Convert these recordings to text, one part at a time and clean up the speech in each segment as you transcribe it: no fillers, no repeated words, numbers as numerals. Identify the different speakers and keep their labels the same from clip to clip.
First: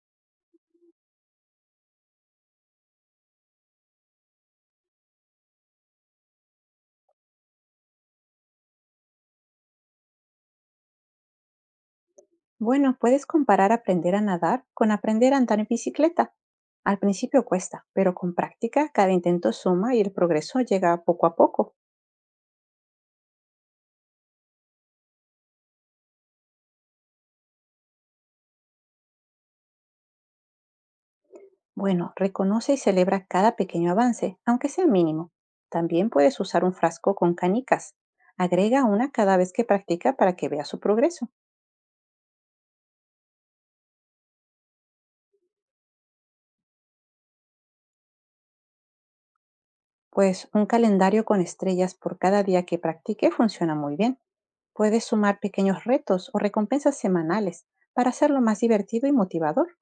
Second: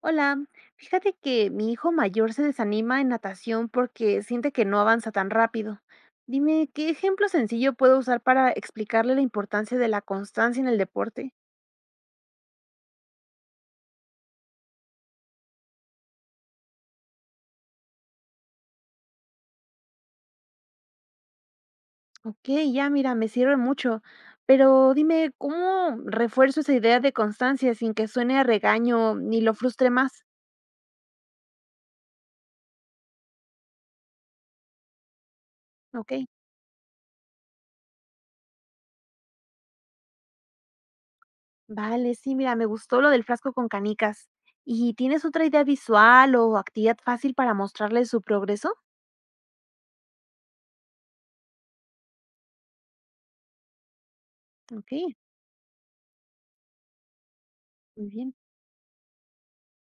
Speaker 1: Hola, fíjate que mi hijo mayor se desanima en natación porque siente que no avanza tan rápido. Dime, ¿qué ejemplo sencillo puedo usar para explicarle la importancia de la constancia en el deporte?
Speaker 2: Bueno, puedes comparar aprender a nadar con aprender a andar en bicicleta. Al principio cuesta, pero con práctica cada intento suma y el progreso llega poco a poco.
Speaker 1: Ok, ya mira, me sirve mucho, pero dime, ¿cómo refuerzo esa idea de constancia sin que suene a regaño ni lo frustre más?
Speaker 2: Bueno, reconoce y celebra cada pequeño avance, aunque sea mínimo. También
Speaker 1: Ok,
Speaker 2: puedes usar un frasco con canicas. Agrega una cada vez que practica para que vea su progreso.
Speaker 1: vale, sí, mira, me gustó lo del frasco con canicas. ¿Y tienes otra idea visual o actividad fácil para mostrarle su progreso?
Speaker 2: Pues un calendario con estrellas por cada día que practique funciona muy bien.
Speaker 1: Ok,
Speaker 2: Puedes sumar pequeños retos o recompensas semanales
Speaker 1: muy
Speaker 2: para
Speaker 1: bien.
Speaker 2: hacerlo más divertido y motivador.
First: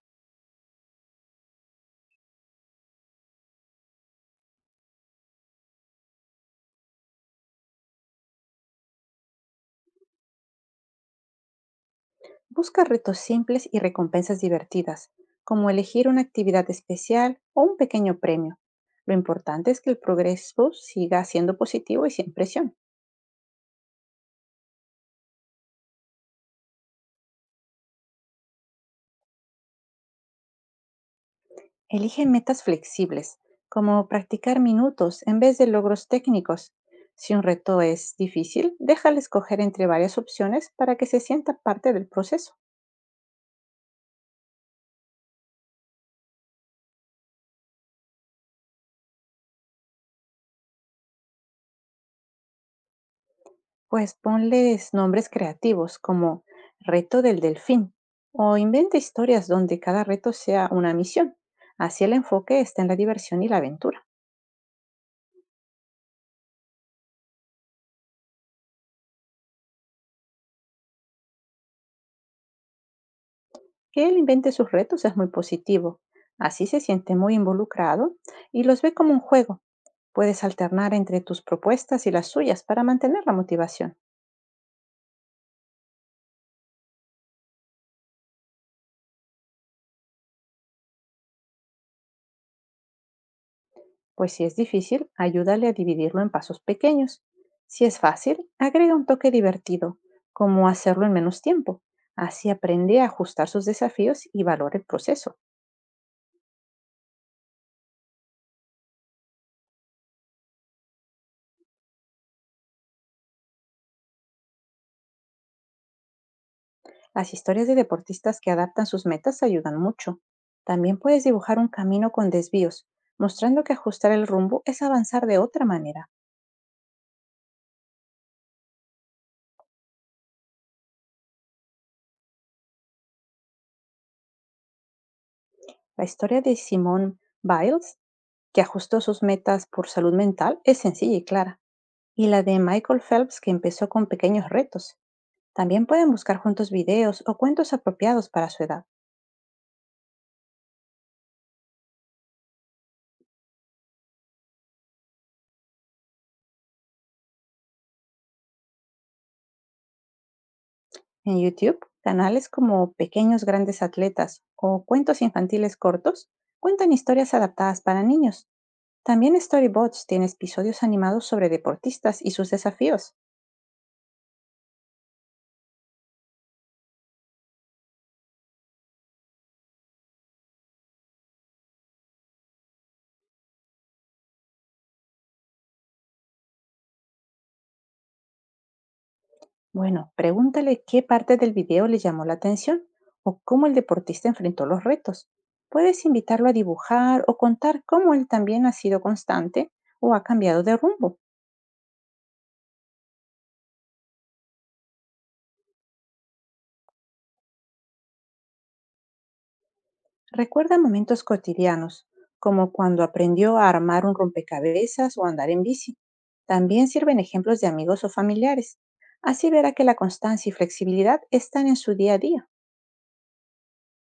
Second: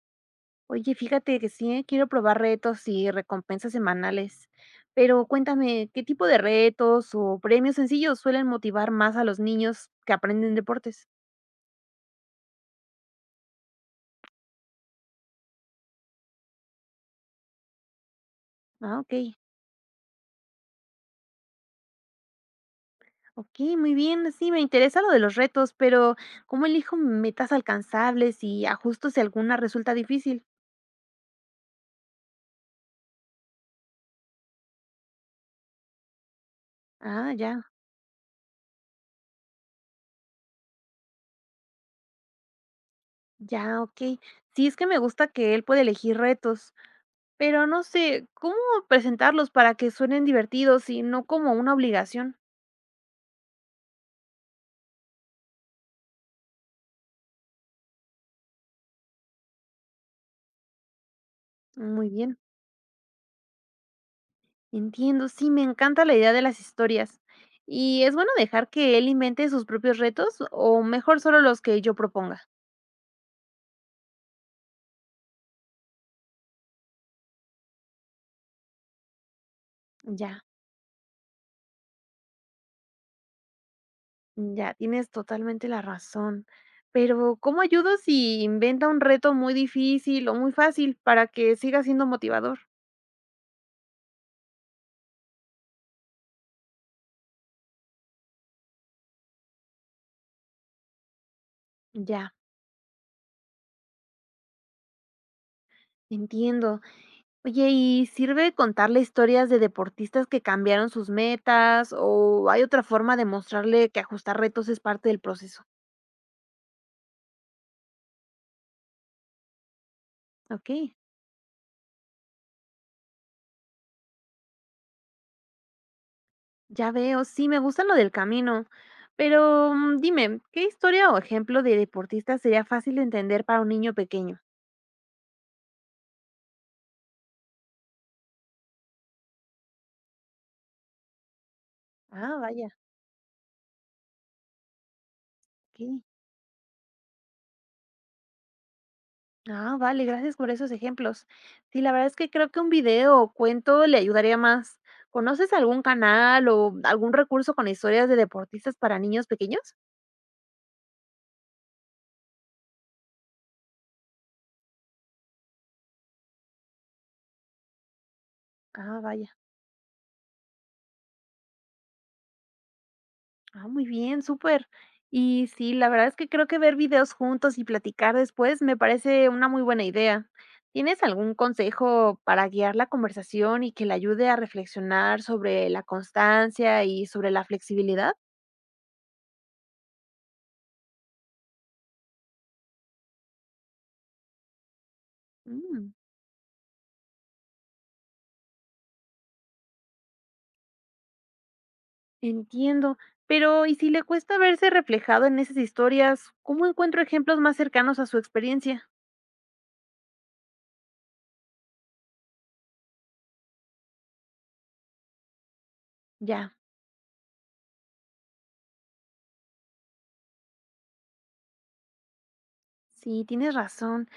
Speaker 1: Oye, fíjate que sí, ¿eh? Quiero probar retos y recompensas semanales. Pero cuéntame, ¿qué tipo de retos o premios sencillos suelen motivar más a los niños que aprenden deportes?
Speaker 2: Busca retos simples y recompensas divertidas, como elegir una actividad especial o un pequeño premio.
Speaker 1: Ah,
Speaker 2: Lo
Speaker 1: ok.
Speaker 2: importante es que el progreso siga siendo positivo y sin presión.
Speaker 1: Ok, muy bien. Sí, me interesa lo de los retos, pero ¿cómo elijo metas alcanzables y ajusto si alguna resulta difícil?
Speaker 2: Elige metas flexibles, como practicar minutos en vez de logros técnicos.
Speaker 1: Ah,
Speaker 2: Si un
Speaker 1: ya,
Speaker 2: reto es difícil, déjale escoger entre varias opciones para que se sienta parte del proceso.
Speaker 1: ya, ok. Sí, es que me gusta que él puede elegir retos, pero no sé, ¿cómo presentarlos para que suenen divertidos y no como una obligación?
Speaker 2: Pues ponles nombres creativos como reto del delfín o inventa historias donde cada reto sea una misión. Así
Speaker 1: Muy
Speaker 2: el
Speaker 1: bien.
Speaker 2: enfoque está en la diversión y la aventura.
Speaker 1: Entiendo, sí, me encanta la idea de las historias. ¿Y es bueno dejar que él invente sus propios retos o mejor solo los que yo proponga?
Speaker 2: Que él invente sus retos es muy positivo. Así se siente muy involucrado y los ve como un juego.
Speaker 1: Ya,
Speaker 2: Puedes alternar entre tus propuestas y las suyas para mantener la motivación.
Speaker 1: ya, tienes totalmente la razón. Pero, ¿cómo ayudo si inventa un reto muy difícil o muy fácil para que siga siendo motivador?
Speaker 2: Pues si es difícil, ayúdale a dividirlo en pasos pequeños. Si es fácil, agrega un toque divertido, como hacerlo en menos tiempo.
Speaker 1: Ya,
Speaker 2: Así aprende a ajustar sus desafíos y valora el proceso.
Speaker 1: entiendo. Oye, ¿y sirve contarle historias de deportistas que cambiaron sus metas o hay otra forma de mostrarle que ajustar retos es parte del proceso?
Speaker 2: Las historias de deportistas que adaptan sus metas ayudan mucho.
Speaker 1: Ok.
Speaker 2: También puedes dibujar un camino con desvíos, mostrando que ajustar el rumbo es avanzar de otra manera.
Speaker 1: Ya veo, sí, me gusta lo del camino. Pero dime, ¿qué historia o ejemplo de deportista sería fácil de entender para un niño pequeño?
Speaker 2: La historia de Simone Biles, que ajustó sus metas por salud mental, es sencilla y clara. Y
Speaker 1: Ah,
Speaker 2: la de
Speaker 1: vaya,
Speaker 2: Michael Phelps, que empezó con pequeños retos. También
Speaker 1: ok.
Speaker 2: pueden buscar juntos videos o cuentos apropiados para su edad.
Speaker 1: Ah, vale, gracias por esos ejemplos. Sí, la verdad es que creo que un video o cuento le ayudaría más. ¿Conoces algún canal o algún recurso con historias de deportistas para niños pequeños?
Speaker 2: En YouTube, canales como Pequeños Grandes Atletas o Cuentos Infantiles Cortos cuentan historias adaptadas para niños.
Speaker 1: Ah, vaya.
Speaker 2: También Storybots tiene episodios animados sobre deportistas y sus desafíos.
Speaker 1: Ah, muy bien, súper. Y sí, la verdad es que creo que ver videos juntos y platicar después me parece una muy buena idea. ¿Tienes algún consejo para guiar la conversación y que le ayude a reflexionar sobre la constancia y sobre la flexibilidad?
Speaker 2: Bueno, pregúntale qué parte del video le llamó la atención o cómo el deportista enfrentó los retos.
Speaker 1: Mm,
Speaker 2: Puedes invitarlo a dibujar o contar cómo él también ha sido constante o ha cambiado de rumbo.
Speaker 1: Entiendo, pero ¿y si le cuesta verse reflejado en esas historias? ¿Cómo encuentro ejemplos más cercanos a su experiencia?
Speaker 2: Recuerda momentos cotidianos, como cuando aprendió a armar un rompecabezas o andar en bici.
Speaker 1: Ya,
Speaker 2: También sirven ejemplos de amigos o familiares. Así verá que la constancia y flexibilidad están en su día a día,
Speaker 1: sí, tienes razón.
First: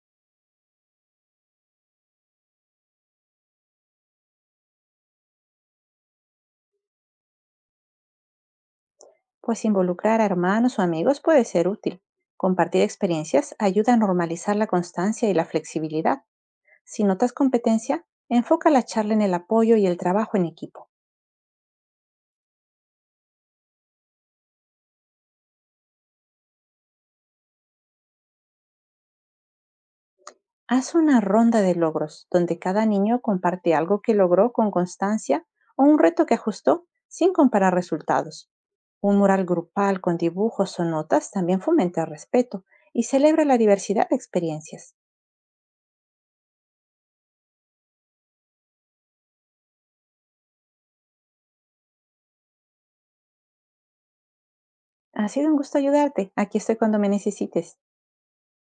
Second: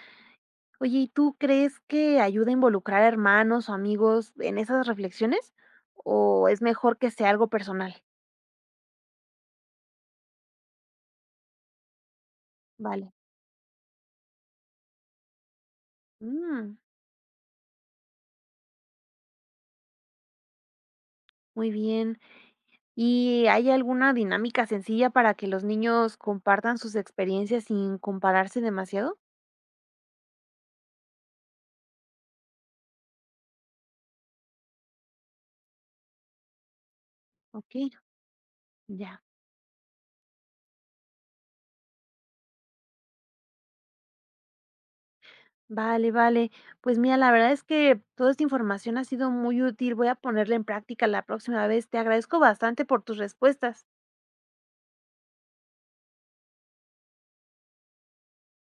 Speaker 1: Oye, ¿y tú crees que ayuda a involucrar a hermanos o amigos en esas reflexiones? ¿O es mejor que sea algo personal?
Speaker 2: pues involucrar a hermanos o amigos puede ser útil. Compartir
Speaker 1: Vale.
Speaker 2: experiencias ayuda a normalizar la constancia y la flexibilidad.
Speaker 1: Mm,
Speaker 2: Si notas competencia, enfoca la charla en el apoyo y el trabajo en equipo.
Speaker 1: Muy bien. ¿Y hay alguna dinámica sencilla para que los niños compartan sus experiencias sin compararse demasiado?
Speaker 2: Haz una ronda de logros, donde cada niño comparte algo que logró con constancia o un reto que ajustó sin comparar
Speaker 1: Ok,
Speaker 2: resultados. Un
Speaker 1: ya.
Speaker 2: mural grupal con dibujos o notas también fomenta el respeto y celebra la diversidad de experiencias.
Speaker 1: Vale, vale. Pues mira, la verdad es que toda esta información ha sido muy útil. Voy a ponerla en práctica la próxima vez. Te agradezco bastante por tus respuestas.
Speaker 2: Ha sido un gusto ayudarte. Aquí estoy cuando me necesites.